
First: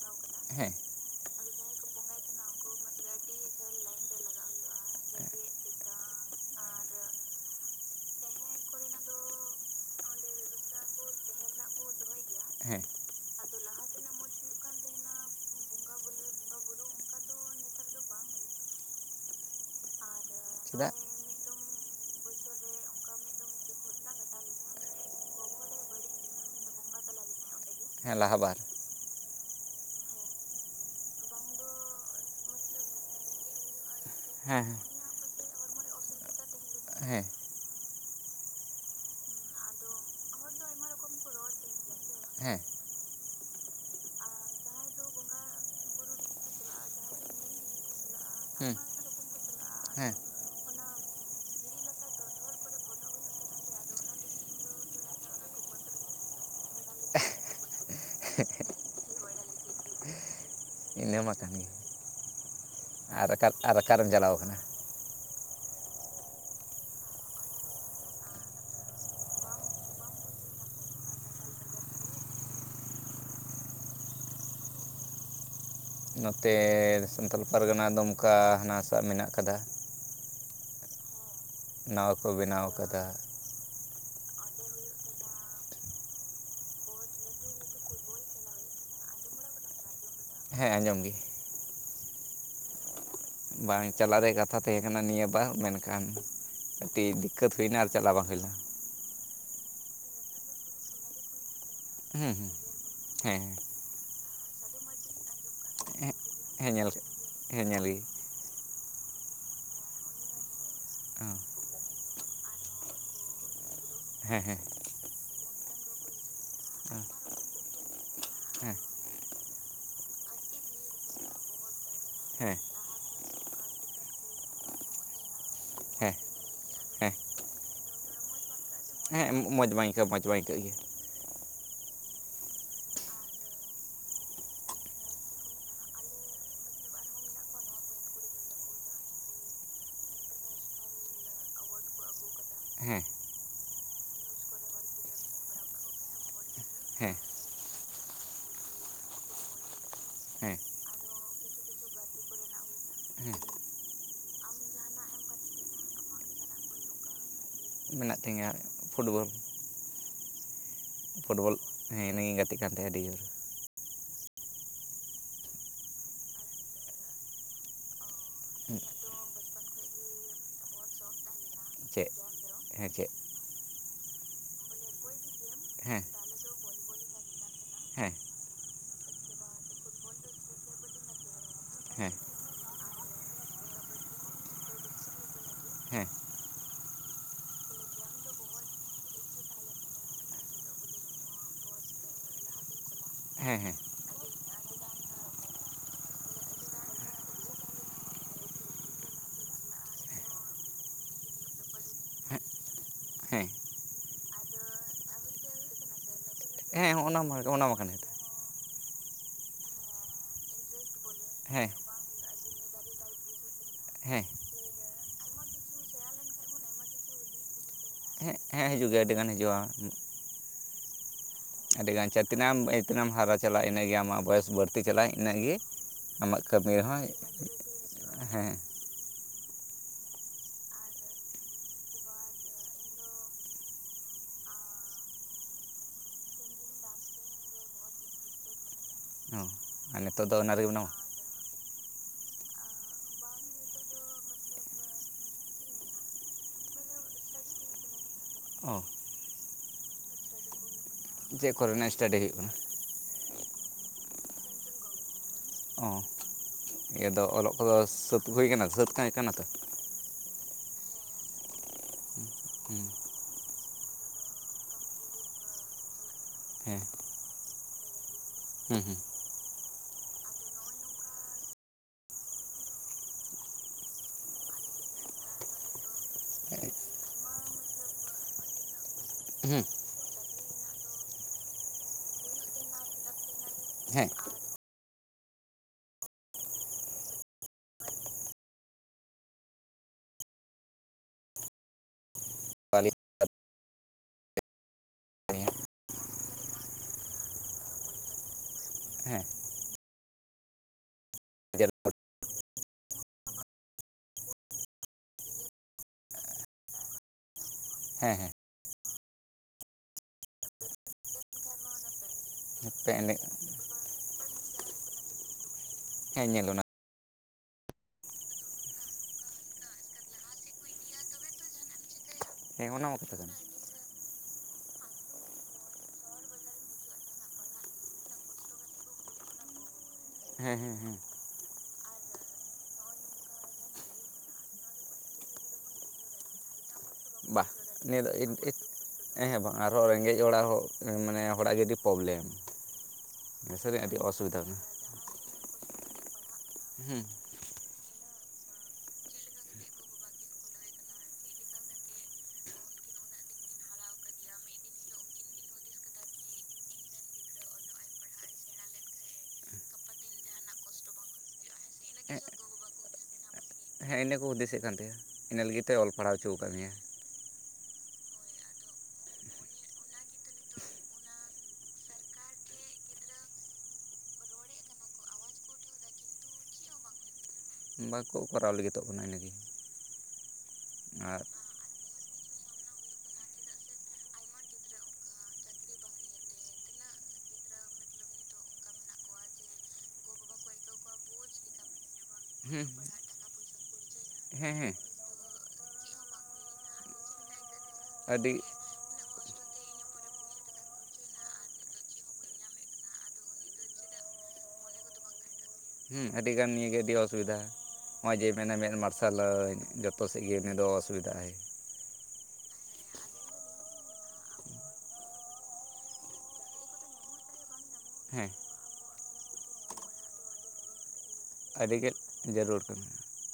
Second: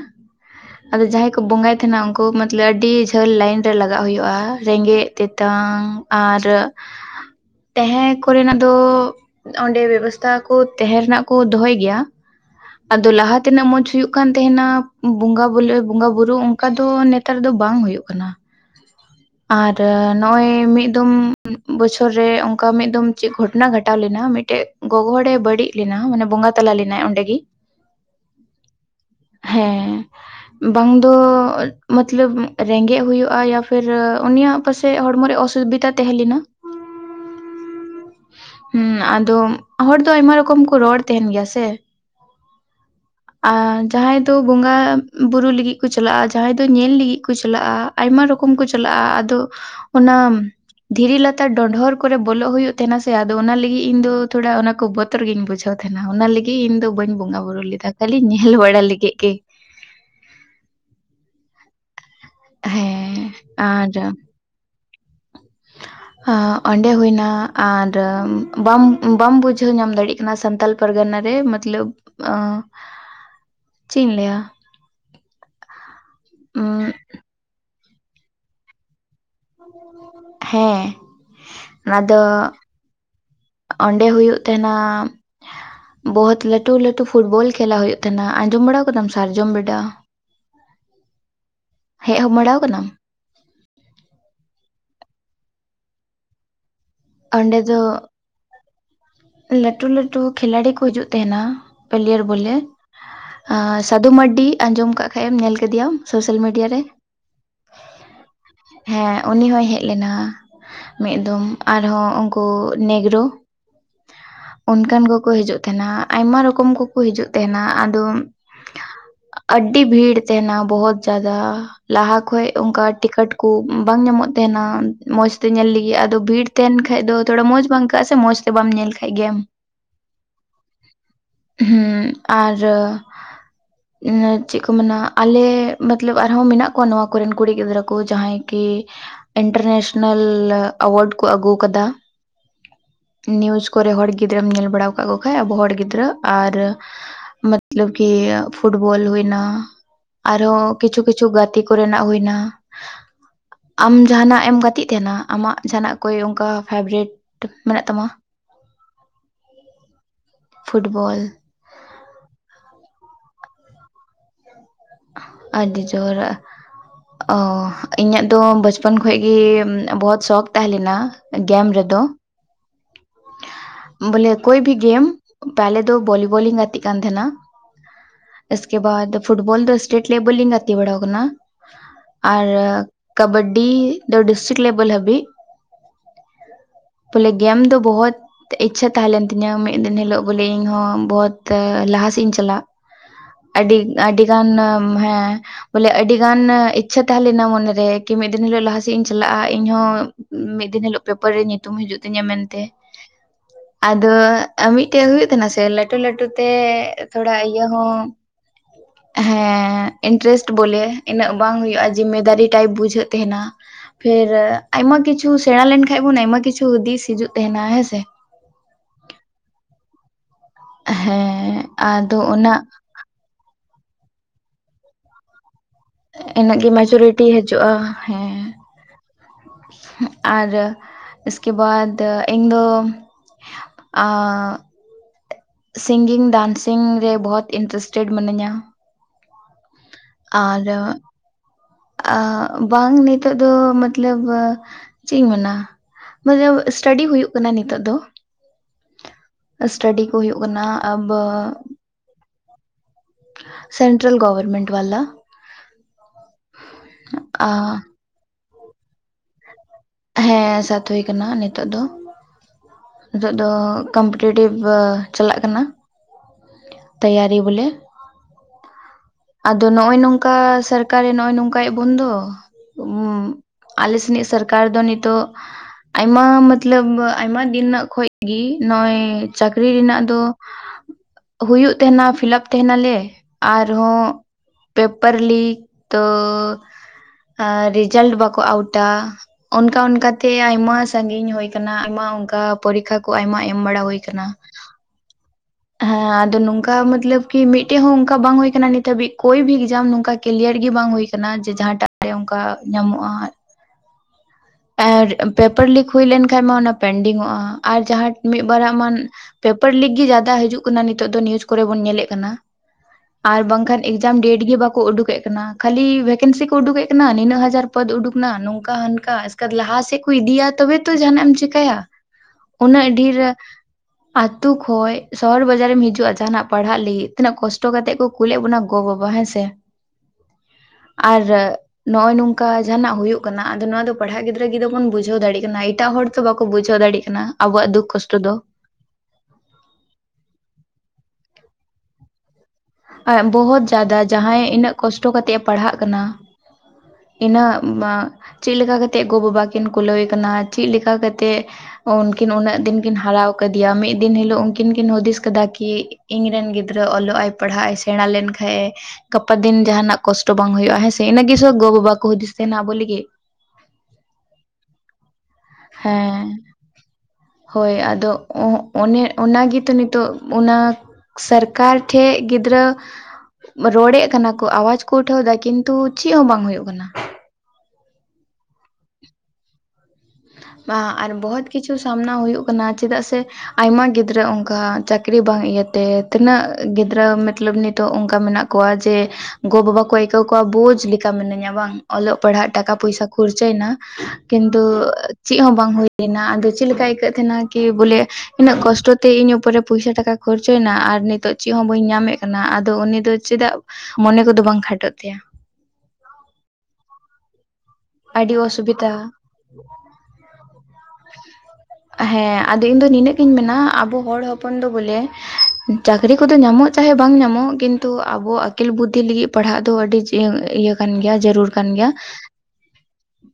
ᱟᱫᱚ ᱡᱟᱦᱟᱸᱭ ᱠᱚ ᱵᱚᱸᱜᱟᱭ ᱛᱟᱦᱮᱱᱟ ᱩᱱᱠᱩ ᱢᱚᱛᱞᱮ ᱟᱹᱰᱤ ᱡᱷᱟᱹᱞ ᱞᱟᱭᱤᱱ ᱨᱮ ᱞᱟᱜᱟᱜ ᱦᱩᱭᱩᱜᱼᱟ ᱨᱮᱸᱜᱮᱡ ᱛᱮᱛᱟᱝ ᱵᱟᱝ ᱟᱨ ᱛᱟᱦᱮᱸ ᱠᱚᱨᱮᱱᱟᱜ ᱫᱚ ᱚᱸᱰᱮ ᱵᱮᱵᱚᱥᱛᱛᱟ ᱠᱚ ᱛᱟᱦᱮᱸ ᱨᱮᱱᱟᱜ ᱠᱚ ᱫᱚᱦᱚᱭ ᱜᱮᱭᱟ ᱦᱮᱸ ᱟᱫᱚ ᱞᱟᱦᱟ ᱛᱮᱱᱟᱹᱜ ᱢᱚᱸᱡᱽ ᱦᱩᱭᱩᱜ ᱠᱟᱱ ᱛᱟᱦᱮᱱᱟ ᱵᱚᱸᱜᱟ ᱵᱩᱞᱟ. ᱵᱚᱸᱜᱟ ᱵᱩᱨᱩ ᱚᱱᱠᱟ ᱫᱚ ᱱᱮᱛᱟᱨ ᱫᱚ ᱵᱟᱝ ᱦᱩᱭᱩᱜ ᱠᱟᱱᱟ ᱟᱨ ᱱᱚᱜ ᱚᱚᱭ ᱢᱤᱫ ᱪᱮᱫᱟᱜ ᱫᱚᱢ ᱵᱚᱪᱷᱚᱨ ᱨᱮ ᱚᱱᱠᱟ ᱢᱤᱫᱫᱢ ᱪᱮᱫ ᱜᱷᱚᱴᱚᱱᱟ ᱜᱷᱚᱴᱟᱣ ᱞᱮᱱᱟ ᱢᱤᱫᱴᱮᱡ ᱜᱚᱜᱚ ᱦᱚᱲᱮ ᱵᱟᱹᱲᱤᱡ ᱞᱮᱱᱟ ᱢᱟᱱᱮ ᱵ ᱵᱚᱸᱜᱟ ᱛᱟᱞᱟ ᱞᱮᱱᱟᱭ ᱚᱸᱰᱮ ᱜᱮᱤ ᱦᱮᱸ ᱞᱟᱦᱟ ᱵᱟᱨ ᱦᱮᱸ ᱵᱟᱝ ᱫᱚ ᱢᱚᱛᱞᱚᱵ ᱨᱮᱸᱜᱮᱡ ᱦᱩᱭᱩᱜᱼᱟ ᱭᱟ ᱯᱷᱤᱨ ᱟᱨ ᱩᱱᱤᱭᱟᱜ ᱦᱮᱸ ᱦᱮᱸ ᱦᱮᱸ ᱦᱮᱸ ᱦᱩᱸ ᱯᱟᱥᱮᱡ ᱦᱚᱲᱢᱚ ᱨᱮ ᱚᱥᱩᱵᱤᱫᱷᱟ ᱛᱟᱦᱮᱸ ᱞᱮᱱᱟ ᱞᱮᱠᱟ ᱛᱚᱠᱷᱚᱱ ᱦᱩᱸᱢ ᱟᱫᱚ ᱦᱚᱲ ᱫᱚ ᱟᱭᱢᱟ ᱨᱚᱠᱚᱢ ᱠᱚ ᱨᱚᱲ ᱛᱮᱸᱦᱮᱱ ᱜᱮᱭᱟ ᱥᱮ ᱠᱚ ᱪᱟᱞᱟᱜᱼᱟ ᱟᱨ ᱡᱟᱦᱟᱸᱭ ᱫᱚ ᱵᱚᱸᱜᱟ ᱵᱩᱨᱩ ᱞᱟᱹᱜᱤᱫ ᱠᱚ ᱪᱟᱞᱟᱜᱼᱟ ᱡᱟᱦᱟᱸᱭ ᱫᱚ ᱧᱮᱞ ᱞᱟᱹᱜᱤᱫ ᱠᱚ ᱪᱟᱞᱟᱜᱼᱟ ᱟᱭᱢᱟ ᱟᱭᱢᱟ ᱨᱚᱠᱚᱢ ᱠᱚ ᱦᱮᱸ ᱪᱟᱞᱟᱜᱼᱟ ᱟᱫᱚ ᱚᱱᱟ ᱫᱷᱤᱨᱤ ᱞᱟᱛᱟᱨ ᱰᱚᱸᱰᱷᱚᱨ ᱠᱚᱨᱮ ᱵᱚᱞᱚᱜ ᱫᱷᱤᱨᱤ ᱞᱟᱛᱟᱨ ᱰᱚᱰᱷᱚᱨ ᱠᱚ ᱵᱚᱞᱚ ᱦᱩᱭᱩᱜ ᱛᱟᱦᱮᱱᱟ ᱥᱮ ᱟᱫᱚ ᱚᱱᱟ ᱞᱟᱹᱜᱤᱫ ᱤᱧᱫᱚ ᱛᱷᱚᱲᱟ ᱚᱱᱟᱠᱚ ᱵᱚᱛᱚᱨ ᱜᱤᱧ ᱵᱩᱡᱷᱟᱹᱣᱫᱟ ᱛᱟᱦᱮᱱᱟ ᱚᱱᱟ ᱞᱟᱹᱜᱤᱫ ᱤᱧ ᱫᱚ ᱵᱟᱹᱧ ᱵᱚᱸᱜᱟ ᱵᱩᱨᱩ ᱞᱮᱫᱟ ᱠᱷᱟᱹᱞᱤ ᱧᱮᱞ ᱵᱟᱲᱟ ᱞᱟᱹᱜᱤᱫ ᱜᱮ ᱤᱱᱟᱹ ᱢᱟ ᱠᱟᱱ ᱜᱮᱭᱟᱹ ᱦᱮᱸ ᱟᱨ ᱟᱨ ᱚᱠᱟᱨᱮᱢ ᱪᱟᱞᱟᱣ ᱟᱠᱟᱱᱟ ᱚᱸᱰᱮ ᱦᱩᱭᱱᱟ ᱟᱨ ᱵᱟ ᱵᱟᱢ ᱵᱩᱡᱷᱟᱹᱣ ᱧᱟᱢ ᱫᱟᱲᱮᱭᱟᱜ ᱠᱟᱱᱟ ᱥᱟᱱᱛᱟᱞ ᱯᱜᱟᱱᱟ ᱨᱮ ᱢᱚᱛᱞᱚᱵ ᱪᱤᱱ ᱞᱭᱟ ᱱᱚᱛᱮ ᱥᱟᱱᱛᱟᱲ ᱯᱟᱨᱜᱟᱱᱟ ᱫᱚ ᱠᱟ ᱦᱟᱱᱟ ᱥᱟ ᱢᱮᱱᱟᱜ ᱟᱠᱟᱫᱟᱣᱟ ᱦᱮᱸ ᱚᱱᱟ ᱱᱟᱣᱟ ᱫᱚ ᱠᱚ ᱵᱮᱱᱟᱣ ᱟᱠᱟᱫᱟ ᱚᱸᱰᱮ ᱦᱩᱭᱩᱜ ᱛᱟᱦᱮᱱᱟ ᱵᱚᱦᱩᱛ ᱞᱟᱹᱴᱩ ᱞᱟᱹᱴᱩ ᱯᱷᱩᱴᱵᱚᱞ ᱠᱷᱮᱞᱟ ᱦᱩᱭᱩᱜ ᱛᱟ ᱟᱸᱡᱚᱢ ᱵᱟᱲᱟ ᱠᱟᱫᱟᱢ ᱥᱟᱨᱡᱚᱢ ᱵᱮᱰᱟ ᱦᱮᱸ ᱟᱸᱡᱚᱢ ᱜᱮ ᱦᱮᱡ ᱦᱚ ᱵᱟᱲᱟᱟᱣ ᱟᱠᱟᱱᱟ ᱵᱟᱝ ᱪᱟᱞᱟᱜ ᱨᱮᱭᱟᱜ ᱠᱟᱛᱷᱟ ᱛᱟᱦᱮᱸ ᱠᱟᱱᱟ ᱱᱤᱭᱟᱹ ᱵᱟᱝᱟᱨ ᱢᱮᱱᱠᱷᱟᱱ ᱠᱟᱹᱴᱤᱡ ᱫᱤᱠᱠᱛ ᱚᱸᱰᱮ ᱦᱩᱭᱱᱟ ᱫᱚ ᱟᱨ ᱪᱟᱞᱟᱣ ᱵᱟᱝ ᱦᱩᱭᱱᱟ ᱞᱟᱹᱴᱩ ᱞᱟᱹᱴᱩ ᱠᱷᱮᱤᱞᱟᱲᱤ ᱠᱚ ᱦᱤᱡᱩᱜ ᱛᱟᱦᱮᱱᱟ ᱯᱞᱮᱭᱟᱨ ᱦᱩᱸ ᱦᱩᱸ ᱵᱚᱞᱮ ᱦᱮᱸ ᱥᱟᱫᱩ ᱢᱟᱨᱰᱤ ᱟᱸᱡᱚᱢ ᱠᱟᱜ ᱠᱷᱟᱱ ᱮᱢ ᱧᱮᱞ ᱠᱮᱫᱮᱟᱢ ᱦᱮᱸᱧᱮᱞ ᱦᱮᱸᱧᱮᱞ ᱜᱮ ᱦᱮᱸ ᱩᱱᱤ ᱦᱚᱭ ᱦᱮᱡ ᱞᱮᱱᱟ ᱢᱤᱫ ᱦᱮᱸ ᱫᱚᱢ ᱟᱨᱦᱚᱸ ᱩᱱᱠᱩ ᱱᱜᱽᱨᱳ ᱦᱮᱸ ᱦᱮᱸ ᱚᱱᱠᱟᱱ ᱜ ᱠᱚ ᱦᱤᱡᱩᱜ ᱛᱟᱦᱮᱱᱟ ᱟᱭᱢᱟ ᱨᱚᱠᱚᱢ ᱠᱚᱠᱚ ᱦᱤᱡᱩᱜ ᱛᱟᱦᱮᱱᱟ ᱟᱫᱚ ᱟᱹᱰᱤ ᱵᱷᱤᱲ ᱛᱟᱦᱮᱱᱟ ᱵᱚᱦᱩᱛ ᱡᱟᱫᱟ ᱞᱟᱦᱟ ᱠᱷᱚᱡ ᱦᱮᱸ ᱚᱱᱠᱟ ᱴᱤᱠᱤᱴ ᱠᱩ ᱵᱟᱝ ᱧᱟᱢᱚᱜ ᱚᱜ ᱛᱟᱦᱮᱱᱟ ᱢᱚᱸᱡᱽ ᱛᱮ ᱧᱮᱞ ᱞᱟᱹᱜᱤᱫ ᱦᱮᱸ ᱟᱫᱚ ᱵᱷᱤᱲ ᱛᱟᱦᱮᱱ ᱠᱷᱟᱡ ᱫᱚ ᱦᱮᱸ ᱛᱷᱚᱲᱟ ᱢᱚᱸᱡᱽ ᱵᱟᱝ ᱟᱹᱭᱠᱟᱹᱜᱼᱟ ᱥᱮ ᱢᱚ ᱛᱮ ᱵᱟᱢ ᱧᱮᱞ ᱠᱷᱟᱱ ᱦᱮᱸ ᱜᱮᱭᱟ ᱢᱚᱡᱽ ᱵᱟᱝ ᱟᱹᱭᱠᱟᱹᱜᱼᱟ ᱢᱚᱡᱽ ᱵᱟᱝ ᱟᱹᱭᱠᱟᱹᱜ ᱜᱮ ᱦᱮᱸ ᱟᱨ ᱪᱮᱫ ᱠᱚ ᱢᱮᱱᱟ ᱟᱞᱮ ᱢᱚᱛᱞᱚᱵ ᱟᱨᱦᱚᱸ ᱢᱮᱱᱟᱜ ᱠᱚᱣᱟ ᱱᱚᱣᱟ ᱠᱚᱨᱮᱱ ᱠᱩᱲᱤ ᱜᱤᱫᱽᱨᱟᱹ ᱠᱚ ᱡᱟᱦᱟᱸᱭ ᱤᱱᱴᱟᱨᱱᱮᱥᱱᱮᱞ ᱮᱣᱟᱨᱰ ᱠᱚ ᱟᱹᱜᱩ ᱟᱠᱟᱫᱟ ᱦᱮᱸ ᱱᱤᱭᱩᱡ ᱠᱚᱨᱮ ᱦᱚᱲ ᱜᱤᱫᱽᱨᱟᱹᱢ ᱧᱮᱞ ᱵᱟᱲᱟ ᱟᱠᱟᱫ ᱠᱚ ᱠᱷᱟᱱᱡ ᱟᱵᱚ ᱦᱚᱲ ᱜᱤᱫᱽᱨᱟᱹ ᱟᱨ ᱦᱮᱸ ᱢᱚᱛᱞᱚᱵ ᱠᱤ ᱯᱷᱩᱴᱵᱚᱞ ᱦᱩᱭᱱᱟ ᱦᱮᱸ ᱟᱨᱦᱚᱸ ᱠᱤᱪᱷᱩ ᱠᱤᱪᱷᱩ ᱜᱟᱛᱮ ᱠᱚᱨᱮᱱᱟᱜ ᱦᱩᱭᱱᱟ ᱦᱮᱸ ᱟᱢ ᱡᱟᱦᱟᱸᱦᱟᱱᱟᱜ ᱮᱢ ᱜᱟᱛᱮᱜ ᱛᱟᱦᱮᱱᱟ ᱟᱢᱟᱜ ᱡᱟᱦᱟᱸᱟᱱᱟᱜ ᱠᱚ ᱚᱱᱠᱟ ᱯᱷᱮᱵᱟᱨᱮᱴ ᱢᱟᱱᱮ ᱢᱮᱱᱟᱜ ᱛᱤᱧᱟᱹ ᱯᱷᱩᱴᱵᱚᱞ ᱯᱷᱩᱴᱵᱚᱞ ᱦᱮᱸ ᱤᱱᱟᱹᱜᱤᱧ ᱜᱟᱛᱮᱜ ᱠᱟᱱ ᱛᱟᱦᱮᱸᱫ ᱟᱹᱰᱤ ᱡᱳᱨ ᱟᱹᱰᱤ ᱡᱳᱨ ᱚ ᱤᱧᱟᱹᱜ ᱫᱚ ᱵᱟᱪᱯᱚᱱ ᱠᱷᱚᱱᱜᱤ ᱵᱚᱦᱩᱛ ᱥᱚᱠᱷ ᱛᱟᱦᱮᱸᱞᱮᱱᱟ ᱜᱮᱢ ᱨᱮᱫᱚ ᱪᱮᱫ ᱦᱮᱸ ᱪᱮᱫ ᱵᱚᱞᱮ ᱠᱳᱭᱵᱤ ᱜᱮᱢ ᱯᱞᱮ ᱫᱚ ᱦᱮᱸ ᱵᱷᱚᱞᱤᱵᱚᱞᱤᱧ ᱜᱟᱛᱮᱜ ᱠᱟᱱ ᱛᱟᱦᱮᱱᱟ ᱦᱮᱸ ᱠ ᱵᱟ ᱯᱷᱩᱴᱵᱚᱞ ᱫᱚ ᱥᱴᱮᱴ ᱞᱮᱵᱮᱞ ᱞ ᱜᱟᱛᱤ ᱵᱟᱲᱟ ᱠᱟᱱᱟ ᱦᱮᱸ ᱦᱮᱸ ᱟᱨ ᱠᱟᱵᱟᱰᱤ ᱫᱚ ᱰᱤᱥᱴᱤᱠ ᱞᱮᱵᱮᱞ ᱦᱟᱹᱵᱤᱡ ᱦᱮᱸ ᱵᱚᱞᱮ ᱜᱮᱢ ᱫᱚ ᱵᱚᱦᱩᱛ ᱤᱪᱪᱷᱟ ᱛᱟᱦᱮᱸ ᱞᱮᱱ ᱛᱤᱧᱟᱹ ᱢᱤᱫ ᱫᱤᱱ ᱦᱤᱞᱳᱜ ᱵᱚᱞᱮ ᱤᱧᱦᱚᱸ ᱵᱚᱦᱩ ᱞᱟᱦᱟ ᱥᱮᱫ ᱤᱧ ᱪᱟᱞᱟᱜ ᱦᱮᱸ ᱟᱹᱰᱤ ᱟᱹᱰᱤ ᱜᱟᱱ ᱦᱮᱸ ᱵᱚᱞᱮ ᱟᱹᱰᱤ ᱜᱟᱱ ᱤᱪᱪᱷᱟᱹ ᱛᱟᱦᱮᱸ ᱞᱮᱱᱟ ᱢᱚᱱᱮᱨᱮ ᱢᱤᱫ ᱫᱤᱱ ᱦᱤᱞᱳ ᱞᱟᱦᱟᱟᱥᱮᱫ ᱤᱧ ᱪᱟᱞᱟᱜᱼᱟ ᱤᱧᱦᱚᱸ ᱢᱤᱫ ᱫᱤᱱ ᱦᱤᱞᱳᱜ ᱯᱮᱯᱟᱨ ᱨᱮ ᱧᱩᱛᱩᱢ ᱦᱤᱡᱩᱜ ᱛᱤᱧᱟᱹ ᱢᱮᱱᱛᱮ ᱦᱮᱸ ᱦᱮᱸ ᱟᱫᱚ ᱢᱤᱫᱴᱮᱡ ᱦᱩᱭᱩᱜ ᱠᱟᱱᱟ ᱥᱮ ᱞᱟᱹᱴᱩ ᱞᱟᱹᱴᱩ ᱛᱮ ᱦᱮᱸ ᱦᱚᱸᱜᱼᱚ ᱱᱟ ᱛᱷᱚᱲᱟ ᱢᱟ ᱤᱭᱟᱹ ᱚᱱᱟ ᱢᱟ ᱠᱟᱱ ᱦᱚᱸ ᱜᱮᱛᱚ ᱦᱮᱸ ᱤᱱᱴᱟᱨᱮᱥᱴ ᱵᱚᱞᱮ ᱤᱱᱟᱹᱜ ᱵᱟᱝ ᱦᱮᱸ ᱦᱩᱭᱩᱜᱼᱟ ᱡᱤᱢᱢ ᱫᱟᱨᱤ ᱴᱟᱭᱤᱯ ᱵᱩᱡᱷᱟᱹᱜ ᱛᱟᱦᱮᱱᱟ ᱦᱮᱸ ᱯᱷᱤᱨ ᱟᱭᱢᱟ ᱠᱤᱪᱷᱩ ᱥᱮᱬᱟ ᱞᱮᱱᱠᱷᱟᱱᱡ ᱵᱚᱱ ᱟᱭᱢᱟ ᱠᱤᱪᱷᱩ ᱫᱤᱥ ᱦᱤᱡᱩᱜ ᱛᱟᱦᱮᱱᱟ ᱦᱮᱸ ᱥᱮ ᱦᱮᱸ ᱦᱮᱸ ᱦᱤᱡᱩᱜ ᱜᱮ ᱟᱹᱰᱤᱜᱟᱱ ᱦᱤᱡᱩᱜᱼᱟ ᱦᱮᱸ ᱟᱹᱰᱤ ᱜᱟᱱᱪ ᱟᱫᱚ ᱚᱱᱟ ᱛᱤᱱᱟᱹᱜ ᱮᱢ ᱛᱤᱱᱟᱹᱜ ᱮᱢ ᱦᱟᱨᱟ ᱪᱟᱞᱟᱜᱼᱟ ᱤᱱᱟᱹᱜ ᱜᱮ ᱟᱢᱟᱜ ᱵᱚᱭᱮᱥ ᱵᱟᱹᱲᱛᱤ ᱪᱟᱞᱟᱜᱼᱟ ᱤᱱᱟᱹᱜ ᱜᱮ ᱤᱱᱟᱹᱜ ᱜᱮ ᱢᱮᱡᱚᱨᱤᱴᱤ ᱦᱤᱡᱩᱜᱼᱟ ᱦᱮᱸ ᱟᱨ ᱤᱥᱠᱮ ᱵᱟᱫ ᱤᱧ ᱫᱚ ᱟᱜ ᱥᱤᱝᱜᱤᱝ ᱰᱟᱝᱥᱤᱝ ᱨᱮ ᱵᱚᱦᱚᱛ ᱤᱱᱴᱨᱮᱥᱴᱮᱴ ᱢᱤᱱᱟᱹᱧᱟ ᱟᱨ ᱱᱤᱛᱚᱜ ᱫᱚ ᱚᱱᱟ ᱨᱮ ᱢᱮᱱᱟᱢᱟ ᱟᱜ ᱵᱟᱝ ᱱᱤᱛᱚᱜ ᱫᱚ ᱢᱟᱛᱞᱟᱹᱵ ᱪᱮᱧ ᱢᱮᱱᱟ ᱵᱩᱡᱟᱹᱣ ᱥᱴᱟᱰᱤ ᱦᱩᱭᱩᱜ ᱠᱟᱱᱟ ᱱᱤᱛᱚᱜ ᱫᱚ ᱚ ᱥᱴᱟᱰᱤ ᱠᱚ ᱦᱩᱭᱩᱜ ᱠᱟᱱᱟ ᱟᱵ ᱪᱮᱜ ᱠᱚ ᱨᱮᱱᱟᱜ ᱥᱴᱟᱰᱤ ᱦᱩᱭᱩᱜ ᱠᱟᱱᱟ ᱥᱮᱱᱴᱨᱟᱞ ᱜᱚᱵᱷᱚᱨᱢᱮᱱᱴ ᱵᱟᱞᱟ ᱚ ᱤᱭᱟᱹ ᱫᱚ ᱚᱞᱚᱜ ᱠᱚᱫᱚ ᱥᱟᱹᱛ ᱦᱩᱭ ᱠᱟᱱᱟ ᱥᱟᱹᱛ ᱠᱟᱹᱭ ᱠᱟᱱᱟ ᱛᱚ ᱦᱮᱸ ᱥᱟᱛ ᱦᱩᱭ ᱠᱟᱱᱟ ᱱᱤᱛᱚᱜ ᱫᱚ ᱦᱩᱸ ᱱᱤᱛᱚᱜ ᱫᱚ ᱠᱟᱢᱴᱤᱴᱤᱵᱽ ᱵᱟᱹ ᱪᱟᱞᱟᱜ ᱠᱟᱱᱟ ᱛᱮᱭᱟᱨᱤ ᱵᱚᱞᱮ ᱦᱩᱸ ᱦᱩᱸ ᱟᱫᱚ ᱱᱚᱜᱼᱚᱭ ᱱᱚᱝᱠᱟ ᱥᱚᱨᱠᱟᱨ ᱱᱚᱜᱼᱚᱭ ᱱᱚᱝᱠᱟᱭ ᱵᱚᱱᱫᱚ ᱟᱞᱮ ᱥᱮ ᱱᱤᱡ ᱥᱚᱨᱠᱟᱨ ᱫᱚ ᱱᱤᱛᱚᱜ ᱟᱭᱢᱟ ᱢᱟᱛᱞᱟᱹᱵ ᱟᱭᱢᱟ ᱫᱤᱱ ᱱᱟᱜ ᱠᱷᱚᱡ ᱜᱤ ᱱᱚᱭ ᱪᱟᱠᱨᱤ ᱨᱮᱱᱟᱜ ᱫᱚ ᱦᱩᱭᱩᱜ ᱛᱟᱦᱮᱱᱟ ᱯᱷᱤᱞᱟᱯ ᱛᱮᱦᱮᱱᱟᱞᱮ ᱟᱨ ᱦᱮᱸ ᱡᱚᱦᱚᱜ ᱯᱮᱯᱟᱨ ᱞᱤᱠ ᱛᱚ ᱟᱹ ᱨᱮᱡᱟᱞᱴ ᱵᱟᱠᱚ ᱟᱣᱩᱴᱟ ᱚᱱᱠᱟ ᱚᱱᱠᱟ ᱛᱮ ᱟᱭᱢᱟ ᱥᱟᱹᱜᱤᱧ ᱦᱳᱭ ᱠᱟᱱᱟ ᱟᱭᱢᱟ ᱚᱱᱠᱟ ᱯᱚᱨᱤᱠᱠᱷᱟ ᱠᱚ ᱟᱭᱢᱟ ᱮᱢ ᱵᱟᱲᱟ ᱦᱩᱭ ᱠᱟᱱᱟ <inaudible> ᱦᱮᱸ ᱟᱫᱚ ᱱᱚᱝᱠᱟ ᱢᱟᱛᱞᱟᱹᱵ ᱠᱤ ᱢᱤᱜᱴᱤᱡ ᱦᱚᱸ ᱚᱱᱠᱟ ᱵᱟᱝ ᱦᱩᱭ ᱠᱟᱱᱟ ᱱᱤᱛ ᱦᱟᱹᱵᱤᱡ ᱠᱳᱭᱵᱤ ᱮᱠᱡᱟᱢ ᱱᱚᱝᱠᱟ ᱠᱞᱤᱭᱟᱨ <unintelligible> ᱜᱮ ᱵᱟᱝ ᱦᱩᱭ ᱠᱟᱱᱟ ᱡᱮ ᱡᱟᱦᱟᱸ ᱴᱟᱜ ᱨᱮ ᱚᱱᱠᱟ ᱧᱟᱢᱚᱜᱼᱟ <inaudible> ᱟᱨ ᱯᱮᱯᱟᱨ ᱞᱤᱠ ᱦᱩᱭ ᱞᱮᱱ ᱠᱷᱟᱱ ᱢᱟ ᱚᱱᱟ ᱯᱮᱱᱰᱤᱝ ᱚᱜᱼᱟ ᱟᱨ ᱡᱟᱦᱟᱸ ᱦᱮᱸ ᱦᱮᱸ ᱢᱤᱫ ᱵᱟᱨᱟᱜ ᱢᱟ ᱯᱮᱯᱟᱨ ᱞᱤᱠ ᱜᱤ ᱤ ᱡᱟᱫᱟ ᱦᱤᱡᱩᱜ ᱠᱟᱱᱟ ᱱᱤᱛᱚᱜ ᱫᱚ ᱱᱤᱭᱩᱡ ᱠᱚᱨᱮ ᱵᱚᱱ ᱧᱮᱞᱮᱜ ᱠᱟᱱᱟ ᱯᱮ ᱮᱱᱮᱡ ᱟᱨ ᱵᱟᱝ ᱠᱷᱟᱱ ᱮᱠᱡᱟᱢ ᱫᱮᱴ ᱜᱮ ᱵᱟᱠᱚ ᱳᱰᱳᱠ ᱠᱮᱜ ᱠᱟᱱᱟ ᱠᱷᱟᱹᱞᱤ ᱦᱮᱸ ᱵᱷᱮᱠᱮᱱᱥᱤ ᱧᱮᱞ ᱠᱚ ᱚᱱᱟ ᱩᱰᱩᱠᱮᱜ ᱠᱟᱱᱟ ᱱᱤᱱᱟᱹᱜ ᱦᱟᱡᱟᱨ ᱯᱚᱫ ᱩᱰᱩᱠ ᱱᱟ ᱱᱚᱝᱠᱟ ᱦᱟᱱᱠᱟ ᱠᱟᱞ ᱞᱟᱦᱟ ᱥᱮᱫ ᱠᱚ ᱤᱫᱤᱭᱟ ᱛᱚᱵᱮ ᱛᱚ ᱡᱟᱦᱟᱱᱟᱜ ᱮᱢ ᱪᱤᱠᱟᱭᱟ ᱦᱮᱸ ᱚᱱᱟ ᱩᱱᱟᱹᱜ ᱢᱟ ᱠᱟᱛᱷᱟ ᱰᱷᱤᱨᱳ ᱠᱟᱱᱟ ᱟᱛᱩ ᱠᱷᱚᱭ ᱥᱚᱦᱚᱨ ᱵᱟᱡᱟᱨ ᱮᱢ ᱦᱤᱡᱩᱜᱼᱟ ᱡᱟᱦᱟ ᱱᱟᱜ ᱯᱟᱲᱦᱟᱜ ᱞᱤᱜᱤᱫ ᱛᱤᱱᱟᱹᱜ ᱠᱚᱥᱴᱚ ᱠᱟᱛᱮᱜ ᱠᱚ ᱠᱩᱞᱮᱜ ᱵᱚᱱᱟ ᱜᱚ ᱜᱚ ᱩᱣᱟ ᱦᱮᱸ ᱥᱮ ᱦᱮᱸ ᱦᱮᱸ ᱦᱮᱸ ᱟᱨ ᱨᱟᱹᱜ ᱱᱚᱜᱼᱚᱭ ᱱᱚᱝᱠᱟ ᱡᱟᱸᱦᱟ ᱱᱟᱜ ᱦᱩᱭᱩᱜ ᱠᱟᱱᱟ ᱟᱫᱚ ᱱᱚᱣᱟ ᱫᱚ ᱯᱟᱲᱦᱟᱜ ᱜᱤᱫᱽᱨᱟᱹ ᱜᱤᱨᱟᱹ ᱵᱚᱱ ᱵᱩᱡᱷᱟᱹᱣ ᱫᱟᱲᱮ ᱠᱟᱱᱟ ᱮᱴᱟᱜ ᱦᱚᱲ ᱛᱚ ᱵᱟᱠᱚ ᱵᱩᱡᱷᱟᱹᱣ ᱫᱟᱲᱮᱜ ᱠᱟᱱᱟ ᱵᱟ ᱟᱵᱚᱣᱟᱜ ᱫᱩᱠ ᱱᱤᱭᱟᱹ ᱫᱚ ᱠᱚᱥᱴᱚ ᱮᱠ ᱰᱷᱤᱠ ᱮ ᱦᱚᱸ ᱵᱟᱝ ᱟᱨᱦᱚᱸ ᱨᱮᱸᱜᱮᱡ ᱦᱚᱲᱟᱜ ᱦᱚᱸ ᱢᱟᱱᱮ ᱦᱚᱲᱟᱜ ᱜᱮ ᱟᱹᱰᱤ ᱯᱚᱵᱞᱮᱢ ᱟᱭᱟᱢ ᱵᱚᱦᱚᱛ ᱡᱟᱫᱟ ᱡᱟᱦᱟᱸᱭ ᱠᱟᱱᱟ ᱤᱱᱟᱹᱜ ᱠᱚᱥᱴᱚ ᱠᱟᱛᱮᱜ ᱮ ᱯᱟᱲᱦᱟᱜ ᱠᱟᱱᱟ ᱦᱮᱸ <inaudible> ᱤᱱᱟᱹᱜ ᱵᱟᱸᱜ ᱪᱮᱜ ᱞᱮᱠᱟ ᱠᱟᱛᱮᱜ ᱜᱚ ᱵᱟᱵᱟ ᱠᱤᱱ ᱠᱩᱞᱟᱹᱭ ᱠᱟᱱᱟ ᱪᱤᱜ ᱞᱮᱠᱟ ᱠᱟᱛᱮᱜ ᱩᱱᱠᱤᱱ ᱩᱱᱟᱹᱜ ᱫᱤᱱ ᱠᱤᱱ ᱦᱟᱨᱟᱣ ᱠᱟᱫᱤᱭᱟ ᱢᱤᱫ ᱫᱤᱱ ᱦᱤᱞᱳᱜ ᱩᱱᱠᱤᱱ ᱠᱤᱱ ᱦᱩᱫᱤᱥ ᱠᱟᱫᱟ ᱠᱤ ᱤᱧ ᱨᱮᱱ ᱜᱤᱫᱽᱨᱟᱹ ᱚᱞᱚᱜ ᱟᱭ ᱯᱟᱲᱦᱟᱜ ᱟᱭ ᱥᱮᱬᱟ ᱞᱮᱱ ᱠᱷᱟᱭ ᱮ ᱜᱟᱯᱟ ᱫᱤᱱ ᱡᱟᱸᱦᱟ ᱜᱟᱯᱟ ᱱᱟᱜ ᱫᱤᱱ ᱠᱚᱥᱴᱚ ᱵᱟᱝ ᱡᱟᱦᱟᱱᱟᱜ ᱦᱳᱭᱳᱜᱼᱟ ᱠᱚᱥᱴᱚ ᱦᱮᱸᱥᱮ ᱵᱟᱝ ᱤᱱᱟᱹ ᱦᱩᱭᱩᱜ ᱜᱤ ᱥᱚᱠ ᱦᱩᱭᱩᱜᱼᱟ ᱜᱚ ᱵᱟᱵᱟ ᱵᱟᱠᱚ ᱦᱩᱫᱤᱥ ᱛᱟᱦᱮᱱᱟ ᱟᱵᱚ ᱞᱤᱜᱤᱜ ᱦᱮᱸ ᱤᱱᱟᱹ ᱠᱚ ᱫᱤᱥᱟᱹᱜ ᱠᱟᱱ ᱛᱟᱭᱟ ᱤᱱᱟᱹ ᱞᱤᱜᱤᱛ ᱛᱮ ᱚᱞ ᱯᱟᱲᱦᱟᱣ ᱦᱮᱸ ᱦᱚᱪᱚ ᱠᱟᱜ ᱢᱮᱟᱭ ᱦᱳᱭ ᱟᱫᱚ ᱚᱦᱚᱜ ᱚᱱᱮ ᱚᱱᱟ ᱜᱤᱛᱚ ᱱᱤᱛᱚᱜ ᱚᱱᱟ ᱥᱟᱨᱠᱟᱨ ᱴᱷᱮᱡ ᱜᱤᱫᱽᱨᱟᱹ ᱨᱚᱲᱮᱜ ᱠᱟᱱᱟ ᱠᱚ ᱟᱣᱟᱡ ᱠᱚ ᱩᱴᱷᱟᱹᱣ ᱫᱟ ᱠᱤᱱᱛᱩ ᱪᱮᱜ ᱦᱚᱸ ᱵᱟᱝ ᱦᱳᱭᱚᱜ ᱠᱟᱱᱟ ᱵᱟᱠᱚ ᱠᱚᱨᱟᱣ ᱞᱤᱜᱤᱛᱚᱜ ᱠᱟᱱᱟ ᱤᱱᱟᱹ ᱜᱤ ᱵᱟᱦᱟᱜ ᱟᱨ ᱵᱚᱦᱚᱛ ᱠᱤᱪᱷᱩ ᱥᱟᱢᱱᱟ ᱦᱩᱭᱩᱜ ᱠᱟᱱᱟ ᱪᱮᱫᱟᱜ ᱥᱮ ᱟᱭᱢᱟ ᱜᱤᱫᱽᱨᱟᱹ ᱚᱝᱠᱟ ᱪᱟᱹᱠᱨᱤ ᱵᱟᱝ ᱤᱭᱟᱹᱛᱮ ᱛᱤᱱᱟᱹᱜ ᱜᱤᱫᱽᱨᱟᱹ ᱢᱚᱛᱞᱚᱵ ᱱᱤᱛᱚᱜ ᱚᱱᱠᱟ ᱢᱮᱱᱟᱜ ᱠᱚᱣᱟ ᱡᱮ ᱜᱚ ᱵᱟᱵᱟ ᱠᱚ ᱟᱹᱭᱠᱟᱹᱣ ᱠᱚᱣᱟ ᱵᱳᱡᱽ ᱞᱮᱠᱟ ᱢᱤᱱᱟᱹᱧᱟ ᱵᱟᱝ ᱚᱞᱚᱜ ᱯᱟᱲᱦᱟᱜ ᱦᱮᱸ ᱴᱟᱠᱟ ᱯᱚᱭᱥᱟ ᱠᱷᱚᱨᱪᱟᱭᱱᱟ ᱦᱮᱸ ᱠᱤᱱᱛᱩ ᱦᱮᱸ ᱪᱮᱫ ᱦᱚᱸ ᱵᱟᱝ ᱦᱩᱭ ᱞᱮᱱᱟ ᱟᱫᱚ ᱪᱮᱫᱮ ᱞᱮᱠᱟ ᱟᱹᱭᱠᱟᱹᱜ ᱛᱟᱦᱮᱸᱱᱟ ᱠᱤ ᱵᱚᱞᱮ ᱟᱹᱰᱤ ᱤᱱᱟᱹᱜ ᱠᱚᱥᱴᱚ ᱛᱮ ᱤᱧ ᱩᱯᱚᱨᱮ ᱯᱚᱭᱥᱟ ᱴᱟᱠᱟ ᱠᱷᱚᱨᱪᱚᱭᱮᱱᱟ ᱟᱨ ᱱᱤᱛᱚᱜ ᱪᱮᱫ ᱦᱚᱸ ᱵᱟᱹᱧ ᱧᱟᱢᱮᱫ ᱠᱟᱱᱟ ᱟᱫᱚ ᱩᱱᱤ ᱫᱚ ᱪᱮᱫᱟᱜ ᱢᱚᱱᱮ ᱠᱚᱫᱚ ᱵᱟᱝ ᱠᱷᱟᱴᱚᱜ ᱛᱟᱭᱟ ᱦᱩᱸ ᱟᱹᱰᱤ ᱜᱟᱱ ᱱᱤᱭᱟᱹ ᱜᱮ ᱟᱹᱰᱤ ᱚᱥᱵᱤᱫᱟ ᱱᱚᱜᱼᱚᱭ ᱡᱮ ᱟᱹᱰᱤ ᱢᱮᱱᱟ ᱢᱮᱫ ᱚᱥᱩᱵᱤᱫᱟ ᱢᱟᱨᱥᱟᱞ ᱡᱚᱛᱚ ᱥᱮᱫ ᱜᱮ ᱩᱱᱤ ᱫᱚ ᱚᱥᱩᱵᱤᱫᱟ ᱟᱭ ᱦᱮᱸ ᱟᱫᱚ ᱤᱧ ᱫᱚ ᱱᱤᱱᱟᱹᱜ ᱜᱤᱧ ᱢᱮᱱᱟ ᱟᱵᱚ ᱦᱚᱲ ᱦᱚᱯᱚᱱ ᱫᱚ ᱵᱚᱞᱮ ᱪᱟᱹᱠᱨᱤ ᱠᱚᱫᱚ ᱧᱟᱢᱚᱜ ᱪᱟᱦᱮ ᱵᱟᱝ ᱧᱟᱢᱚᱜᱼᱟ ᱠᱤᱱ ᱛᱚ ᱦᱮᱸ ᱟᱵᱚ ᱟᱹᱠᱤᱞ ᱵᱩᱫᱽᱫᱷᱤ ᱞᱟᱹᱜᱤᱫ ᱯᱟᱲᱦᱟᱜ ᱫᱚ ᱟᱹᱰᱤ ᱤᱭᱟᱹ ᱠᱟᱱ ᱜᱮᱭᱟ ᱡᱟᱹᱨᱩᱲ ᱠᱟᱱ ᱜᱮᱭᱟ ᱟᱹᱰᱤᱜᱮ ᱡᱟᱹᱨᱩᱲ ᱠᱟᱱᱟ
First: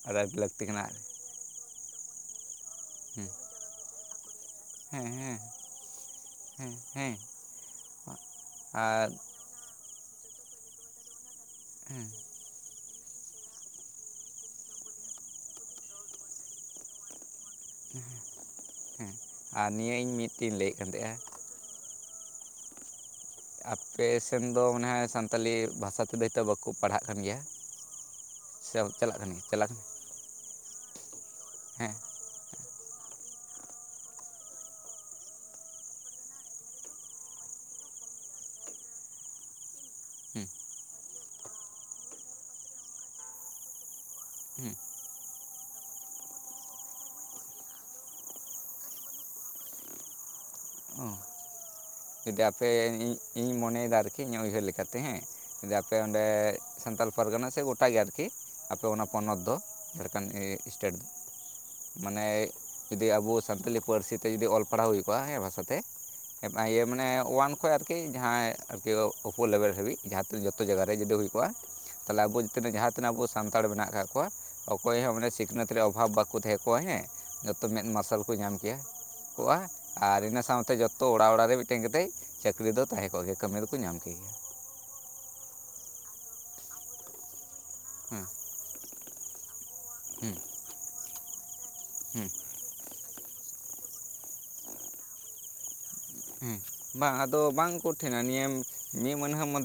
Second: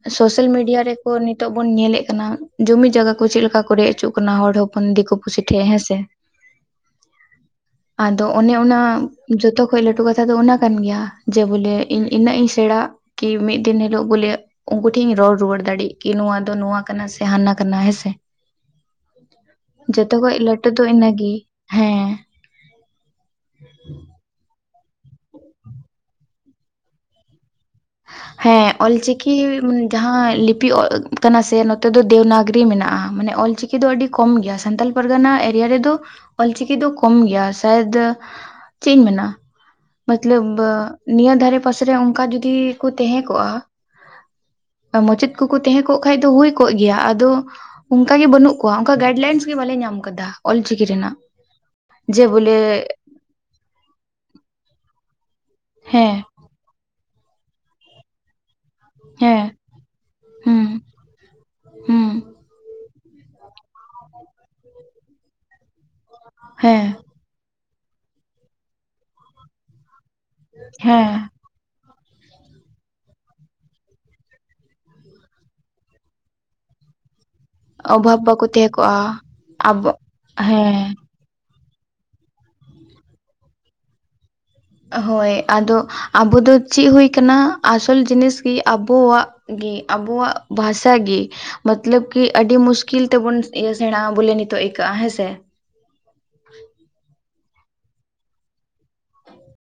ᱟᱨ ᱟᱹᱰᱤ ᱥᱳᱥᱟᱞ ᱞᱟᱹᱠᱛᱤ ᱢᱤᱰᱤᱭᱟ ᱠᱟᱱᱟ ᱟᱨ ᱨᱮᱠᱚ ᱱᱤᱛᱳᱜ ᱵᱚᱱ ᱧᱮᱞᱮᱫ ᱠᱟᱱᱟ ᱡᱩᱢᱤ ᱡᱟᱭᱜᱟ ᱠᱚ ᱦᱮᱸ ᱪᱮᱫᱞᱮᱠᱟ ᱠᱚ ᱨᱮᱜ ᱦᱚᱪᱚᱜ ᱠᱚ ᱦᱚᱯᱚᱱ ᱫᱤᱠᱩ ᱯᱩᱥᱤ ᱴᱷ ᱦᱮᱸ ᱥᱮ ᱦᱮᱸ ᱦᱮᱸ ᱟᱫᱚ ᱚᱱᱮ ᱚᱱᱟ ᱟᱨ ᱡᱚᱛᱚ ᱠᱷᱚᱡ ᱞᱟᱹᱴᱩ <inaudible> <unintelligible> ᱚᱱᱟ ᱠᱟᱱ ᱜᱮᱭᱟ ᱡᱮ ᱵᱚᱞᱮ ᱦᱮᱸ ᱤᱧ ᱤᱱᱟᱹᱜ ᱤᱧ ᱥᱮᱬᱟᱜ ᱠᱤ ᱢᱤᱫ ᱫᱤᱱ ᱦᱤᱞ ᱵᱚᱞᱮ ᱩᱱᱠᱩ ᱴᱷᱮᱱ ᱤᱧ ᱨᱚᱲ ᱨᱩᱣᱟᱹᱲ ᱫᱟᱲᱮᱜ ᱠᱤ ᱱᱚᱣᱟ ᱫᱚ ᱱᱚᱣᱟ ᱠᱟᱱᱟ ᱥᱮ ᱦᱟᱱᱟ ᱠᱟᱱᱟ ᱦᱮᱸᱥᱮ <inaudible> ᱟᱨ ᱱᱤᱭᱟᱹ ᱤᱧ ᱡᱚᱛᱚᱠᱷᱚᱡ ᱢᱤᱫᱴᱮᱱ ᱤᱧ ᱞᱟᱹᱴᱩ ᱞᱟᱹᱭᱮᱫ ᱫᱚ ᱠᱟᱱ ᱛᱟᱦᱮᱸᱜᱼᱟ ᱤᱱᱟᱹᱜᱮ ᱦᱮᱸ ᱟᱯᱮ ᱥᱮᱱ ᱫᱚ <inaudible> ᱥᱟᱱᱛᱟᱞᱤ ᱵᱷᱟᱥᱟ ᱛᱮᱫᱚ ᱦᱚᱭᱛᱚ ᱵᱟᱠᱚ ᱯᱟᱲᱦᱟᱜ ᱠᱟᱱ ᱜᱮᱭᱟ ᱦᱮᱸ ᱥᱮ ᱪᱟᱞᱟᱜ ᱠᱟᱱ ᱚᱞᱪᱤᱠᱤ ᱜᱮᱭᱟ ᱪᱟᱞᱟᱜ ᱠᱟᱱᱟ ᱡᱟᱦᱟᱸ ᱞᱤᱯᱤ <inaudible> ᱠᱟᱱᱟ ᱥᱮ ᱱᱚᱛᱮ ᱦᱮᱸ ᱫᱚ <unintelligible> ᱢᱮᱱᱟᱜᱼᱟ ᱢᱟᱱᱮ ᱚᱞᱪᱤᱠᱤ ᱫᱚ ᱟᱹᱰᱤ ᱠᱚᱢ ᱜᱮᱭᱟ ᱥᱟᱱᱛᱟᱞ ᱯᱟᱨᱜᱟᱱᱟ ᱮᱨᱤᱭᱟ ᱨᱮᱫᱚ ᱚᱞ ᱪᱤᱠᱤ ᱫᱚ ᱠᱚᱢ ᱜᱮᱭᱟ <unintelligible> ᱪᱮᱫ ᱤᱧ ᱢᱮᱱᱟ ᱦᱩᱸ ᱢᱚᱛᱞᱚᱵ ᱱᱤᱭᱟᱹ ᱫᱷᱟᱨᱮ ᱯᱟᱥᱮᱨᱮ ᱚᱱᱠᱟ ᱡᱚᱫᱤ ᱠᱚ ᱛᱟᱦᱮᱸ ᱠᱚᱜᱼᱟ ᱦᱩ ᱢᱟᱪᱮᱫ ᱠᱚᱠᱚ ᱛᱟᱦᱮᱸ ᱠᱚᱜ ᱠᱷᱟᱡ ᱫᱚ ᱦᱩᱭ ᱠᱚᱜ ᱜᱮᱭᱟ ᱟᱫᱚ ᱚᱱᱠᱟ ᱜᱮ ᱵᱟᱹᱱᱩᱜ ᱠᱚᱣᱟ ᱚᱱᱠᱟ ᱜᱟᱭᱤᱰ ᱞᱟᱭᱤᱱᱥ ᱜᱮ ᱵᱟᱞᱮ ᱧᱟᱢᱼᱟ ᱧᱟᱢ ᱟᱠᱟᱫᱟ ᱚᱞᱪᱤᱠᱤ ᱚ ᱨᱮᱱᱟᱜ ᱡᱮ ᱡᱩᱫᱤ ᱵᱚᱞᱮ ᱟᱯᱮ ᱤᱧ ᱢᱚᱱᱮᱭᱮᱫᱟ ᱟᱨᱠᱤ ᱤᱧᱟᱹᱜ ᱩᱭᱦᱟᱹᱨ ᱞᱮᱠᱟᱛᱮ ᱦᱮᱸ <inaudible> ᱦᱮᱸ ᱚᱸᱰᱮ ᱥᱟᱱᱛᱟᱞ ᱯᱟᱨᱜᱟᱱᱟ ᱥᱮ ᱜᱚᱴᱟᱜ ᱜᱮ ᱟᱨᱠᱤ ᱟᱯᱮ ᱚᱱᱟ ᱯᱚᱱᱚᱛ ᱦᱮᱸ ᱫᱚ ᱡᱷᱟᱲᱠᱷᱚᱸᱰ ᱦᱩᱸ ᱥᱴᱮᱴ ᱦᱩᱸ ᱢᱟᱱᱮ ᱡᱩᱫᱤ ᱟᱵᱚ ᱥᱟᱱᱛᱟᱞᱤ ᱯᱟᱹᱨᱥᱤ ᱛᱮ ᱡᱩᱫᱤ ᱚᱞ ᱯᱟᱲᱦᱟᱣ ᱦᱩᱭ ᱠᱚᱜᱼᱟ ᱦᱮᱸ ᱦᱮᱸ <unintelligible> ᱚᱣᱟᱱ ᱠᱷᱚᱡ ᱟᱨᱠᱤ ᱡᱟᱦᱟᱸᱭ ᱟᱨᱠᱤ ᱚᱳᱯᱳ ᱞᱮᱵᱮᱞ ᱦᱟᱹᱵᱤᱡ ᱡᱟᱦᱟᱸ ᱡᱚᱛᱚ ᱡᱟᱭᱜᱟ ᱨᱮ ᱡᱩᱫᱤ ᱦᱮᱸ ᱦᱩᱭ ᱠᱚᱜᱼᱟ ᱛᱟᱦᱚᱞᱮ ᱟᱵᱚ ᱡᱤᱱᱟ ᱡᱟᱦᱟᱸ ᱛᱤᱱᱟᱹᱜ ᱟᱵᱚ <inaudible> ᱥᱟᱱᱛᱟᱲ ᱢᱮᱱᱟᱜ ᱟᱠᱟᱫ ᱠᱚᱣᱟ ᱚᱠᱚᱭ ᱦᱚᱸ ᱢᱟᱱᱮ ᱥᱤᱠᱷᱱᱟᱹᱛ ᱨᱮ ᱚᱵᱷᱟᱵᱽ ᱵᱟᱠᱚ ᱛᱟᱦᱮᱸ ᱠᱚᱜᱟ ᱦᱮᱸ ᱡᱚᱛᱚ ᱢᱮᱫ ᱢᱟᱨᱥᱟᱞ ᱚᱵᱷᱟᱵ ᱠᱚ ᱵᱟᱠᱚ ᱧᱟᱢ ᱛᱟᱦᱮᱸ ᱠᱮᱭᱟ ᱠᱚᱜᱼᱟ ᱠᱚᱜᱼᱟ ᱟᱵᱚ ᱟᱨ ᱤᱱᱟᱹ ᱥᱟᱶᱛᱮ ᱦᱮᱸ ᱡᱚᱛᱚ ᱚᱲᱟᱜ ᱚᱲᱟᱜ ᱨᱮ ᱢᱤᱫᱴᱮᱱ ᱠᱟᱛᱮ ᱪᱟᱹᱠᱨᱤ ᱫᱚ ᱛᱟᱦᱮᱸ ᱠᱚᱜ ᱜᱮ ᱠᱟᱹᱢᱤ ᱫᱚᱠᱚ ᱧᱟᱢ ᱠᱮ ᱜᱮ ᱦᱳᱭ ᱟᱫᱚ ᱟᱵᱚ ᱫᱚ ᱪᱮᱫ ᱦᱩᱭ ᱟᱠᱟᱱᱟ ᱟᱥᱚᱞ ᱦᱮᱸ ᱡᱤᱱᱤᱥ ᱜᱮ ᱟᱵᱚᱣᱟᱜ ᱜᱮ ᱟᱵᱚᱣᱟᱜ ᱦᱮᱸ ᱵᱷᱟᱥᱟ ᱜᱮ ᱢᱚᱛᱞᱚᱵ ᱠᱤ ᱦᱮᱸ ᱟᱹᱰᱤ <unintelligible> ᱠᱤᱞ ᱛᱟᱵᱚᱱ ᱥᱮᱬᱟᱜᱼᱟ ᱵᱚᱞᱮ ᱱᱤᱛᱚᱜ ᱟᱹᱭᱠᱟᱹᱜᱼᱟ ᱦᱮᱸᱥᱮ <unintelligible> <inaudible>